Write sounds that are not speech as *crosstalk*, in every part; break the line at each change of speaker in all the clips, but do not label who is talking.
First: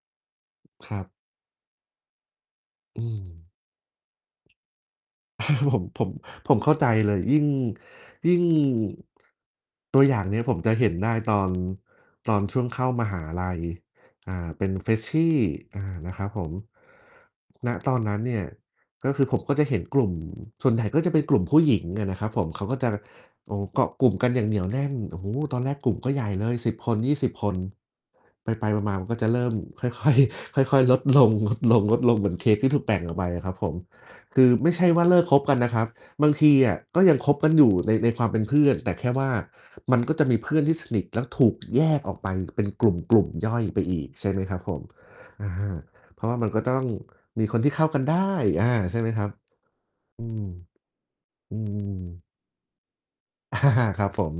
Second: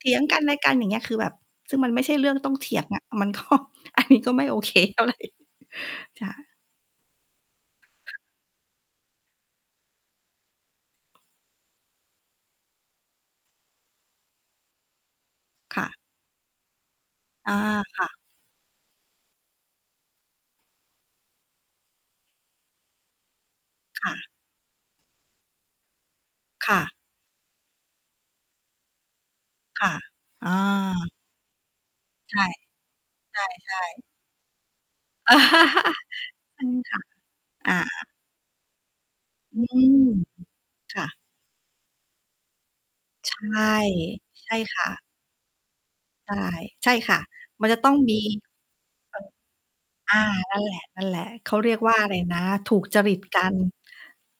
เถียงกันและกันอย่า
ค
งเง
ร
ี้
ั
ย
บ
คือแบบ ซึ่งมันไม่ใช่เรื่องต้องเถียงอ
อ
ะ
ื
มันก็
อ
อันนี้ก็ไม่โอเคเท่าไร
*chuckles* ผม ผม
จ้ะ
ผมเข้าใจเลย ยิ่ง ยิ่ง ตัวอย่างเนี่ยผมจะเห็นได้ตอน ตอนช่วงเข้ามหาลัย อ่า เป็น Freshy
ค
อ
่ะ
า นะครับผม
อา
ณ ตอ
ค
น
่
น
ะ
ั้นเนี่ย ก็คือผมก็จะเห็นกลุ่ม ส่วนใหญ่ก็จะเป็นกลุ่มผู้หญิงอะนะครับผม เขาก็จะ โอ้ เกาะ
ค
กลุ
่
่ม
ะ
กันอย่างเหนียวแน่น โอ้โฮ ตอนแรกกลุ่มก็ใหญ่เลย
ค
10
่
ค
ะ
น 20 คน ไป ๆ มา ๆ มันก็จะเริ่ม
ค
ค่
่
อ
ะ
ย ค่อย
อ
ค่อย ๆ ลด
า
ลง ๆ ๆ เหมื
ใ
อ
ช
น
่
เค้กที่ถูกแบ่งออกไป
ใช
อะครับผม
่ ๆ
คือไม่ใช่ว่าเลิกคบกันนะครับ
*laughs*
บางที
อื
อ
ม
ะ
ค
ก
่ะ
็ยังคบกันอยู
อ
่
า
ใน ในความเป็นเพื่อน แต่แค่ว่า
อืม
มันก็จะมีเพื่อนที่ส
ค
นิ
่
ท
ะ
แล้วถูกแยกออกไปเป็นกลุ่มกลุ่ม
ใช
ย่อ
่
ยไปอีก ใช่ไหม
ใช
ค
่
รับผ
ค
ม
่ะ
อา เพรา
ใ
ะ
ช
ว
่
่ามันก็ต้อง
ใช่ค่ะ
มีคน
มั
ท
น
ี่
จะ
เข้
ต
า
้อง
กัน
ม
ไ
ี
ด้ อา ใช่ไหมครับ
เอ่อ
อืม
อา นั่นแหละ ๆ เข
อื
าเรียกว่าอะไร
ม
นะ ถูกจริตกัน
อา ครับผม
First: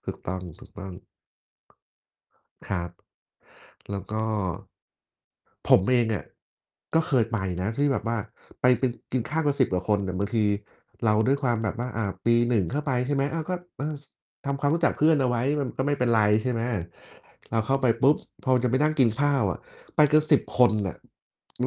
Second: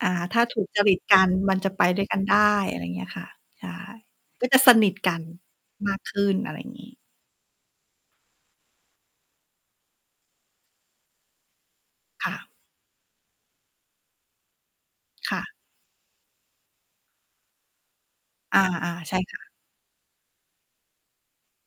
อ่า
ถูกต้
ถ้าถูกจ
อ
ร
ง
ิต
ๆ
กันมันจะไปด้วยกันได้
ค
อะ
ร
ไร
ับ
เงี้ยค่ะ ใช่
แล้วก็
ก็จะสนิทกัน
ผม
ม
เ
า
อ
ก
ง
ข
อ
ึ้
ะ
น อะไรอย่างงี้
ก็เคยไปนะ ที่แบบว่าไปเป็น กินข้าวกัน 10 กว่าคนเนี่ย บางทีเราด้วยความแบบว่า อา
ค
ป
่
ี
ะ
1 เข้าไป ใช่ไหม อา ก็ เออ ส ทำความรู้จักเพื่อนเอา
ค
ไว
่
้
ะ
มันก็ไม่เป็นไร ใช่ไหม เราเข้าไปปุ๊บ พอ
อ
มั
า
นจะไปนั่งกิ
ๆ
น
ใช่
ข้า
ค่
ว
ะ
อะ ไปกัน 10 คนน่ะ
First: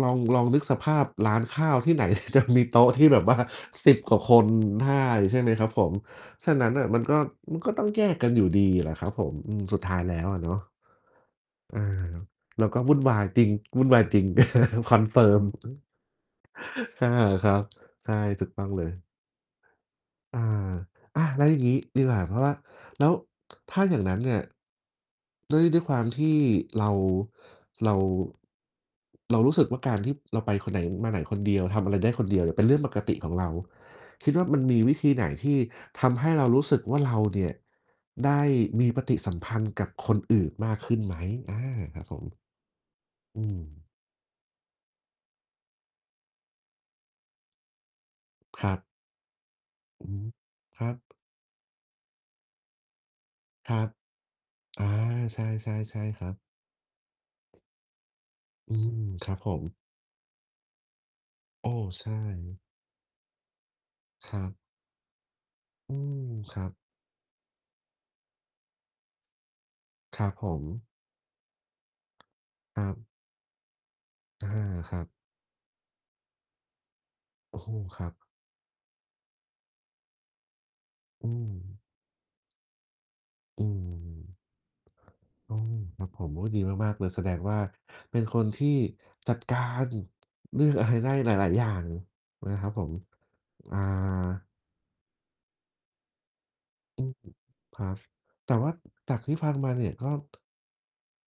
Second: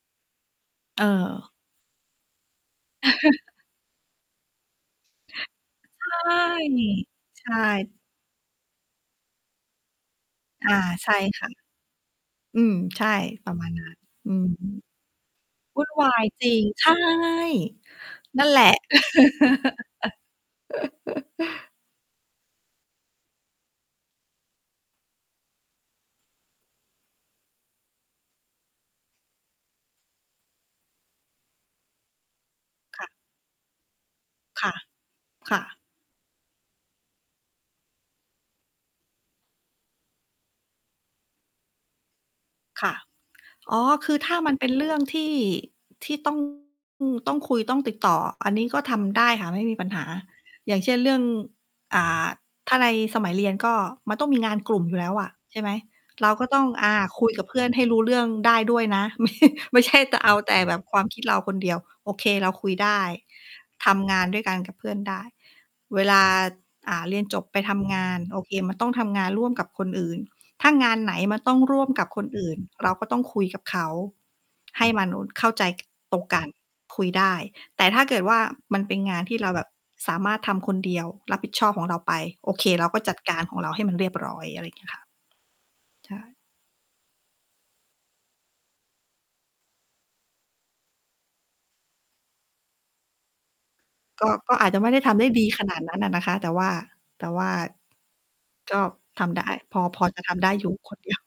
ลอง ลองนึกสภ
เ
าพร้าน
ออ
ข้าวที่ไหน จะมีโต๊ะที่แบบว่า
*chuckles*
10 กว่าคนได้ ใช่ไหมครับผม
ใช่
ฉะนั้นน่ะมันก็
ใช
มันก็ต้อง
่
แยกกันอยู่ดีแหละครับผม อืม สุดท้ายแล้วอะเนา
อ
ะ
า ใช่ค่ะ
อา
อื
เรา
ม
ก็วุ่
ใ
น
ช่
วายจริ
ป
ง
ระมาณ
ว
น
ุ
ั
่
้
น
น
วายจริง
อือฮึ
*chuckles* confirm
วุ่นวายจริง ใช่
อือ อา ครับ ใช่
น
ถ
ั
ู
่น
ก
แห
ต
ล
้อ
ะ
งเลย อา อะ
*laughs*
แล้วอย่างงี้ดีกว่า เพราะว่า แล้วถ้าอย่างนั้นเนี่ย ด้วย ด้วยความที่เรา เรา เรารู้สึกว่า การที่เราไปคนไหน มาไหนคนเดียว ทำอะไรได้คนเดียวเนี่ย เป็นเรื่องป
ค
ก
่ะ
ติของเรา คิดว่ามั
ค
น
่ะ
มีวิธีไหนท
ค
ี่
่ะ
ทำให้เรารู้สึกว่า เราเนี่ยได้มีปฏิสัมพันธ์กับคนอื่นมากขึ้นไหม? อา ครับผม
ค่ะ
อื
อ๋
ม
อ คือถ้ามันเป็นเรื่องที่ ที่ ต้อง อือ ต้องคุยต้องติดต่อ อันนี
ค
้
รั
ก็
บ
ทำได้ค่ะ ไม่มีปัญห
อ
า
ืม
อย่า
ค
ง
ร
เช
ั
่นเรื
บ
่อง อ่า ถ้าในสมัยเรียนก
ค
็
รับ
มันต้องมีงานกลุ่
อา
มอยู่แล้วอะ
ใช
ใช่ไหม
่ ๆ ๆ ค
เ
ร
ร
ั
า
บ
ก็ต้อง อา คุยกับเพื่อนให้รู้เรื่องได้
อ
ด
ื
้วยน
ม
ะ ไม
คร
่
ับผม
ไม่ใช่จะเอาแต่แบบความคิดเราคน
โ
เ
อ
ด
้
ียว
ใช
โอ
่
เค เราคุยได้ ทำงาน
ค
ด้
ร
ว
ั
ยกัน
บ
กับเพื่อนได้
อื
เวล
ม
า
ครับ
อ่า เรียนจบไปทำงาน โอเค มันต้องทำงานร่วมกับคนอื่น
ครับผ
ถ้า
ม
งานไหนมันต้องร่วมกับคนอื่น
คร
เร
ั
า
บ
ก็ต้องคุยกับเขา
อา
ให้
ครั
มัน
บ
โอ เข้าใจตรงกัน คุยได้
โอ้โฮ
แต่ถ
ค
้า
รั
เ
บ
กิดว่า มันเป็นงานที่เราแบบสามารถทำคนเดียว
อ
ร
ื
ับผิดชอบ
ม
ของเราไป โอเค เราก็จัดการขอ
อ
งเ
ื
ราให้มันเรียบร้
ม
อย อะไรเงี้ยค่ะ
โอ้ ครับ
ใช
ผ
่
ม โอ้ ดีมาก ๆ เลย แสดงว่า เป็นคนที่จัดการ เรื่องอะไรได้หลาย ๆ อย่างนะครับผม อ่า
ก็ ก็อาจจะไม่ได้ทำได้ดีขนาดนั้นอะนะคะ แต่ว่า
อืม
แต่ว่า
ครับ แต่ว่า
ก็
จาก
ท
ที่
ำได
ฟั
้
งมา
พ
เ
อ
นี่ย
พ
ก
อ
็
จะทำได้อยู่คนเดียว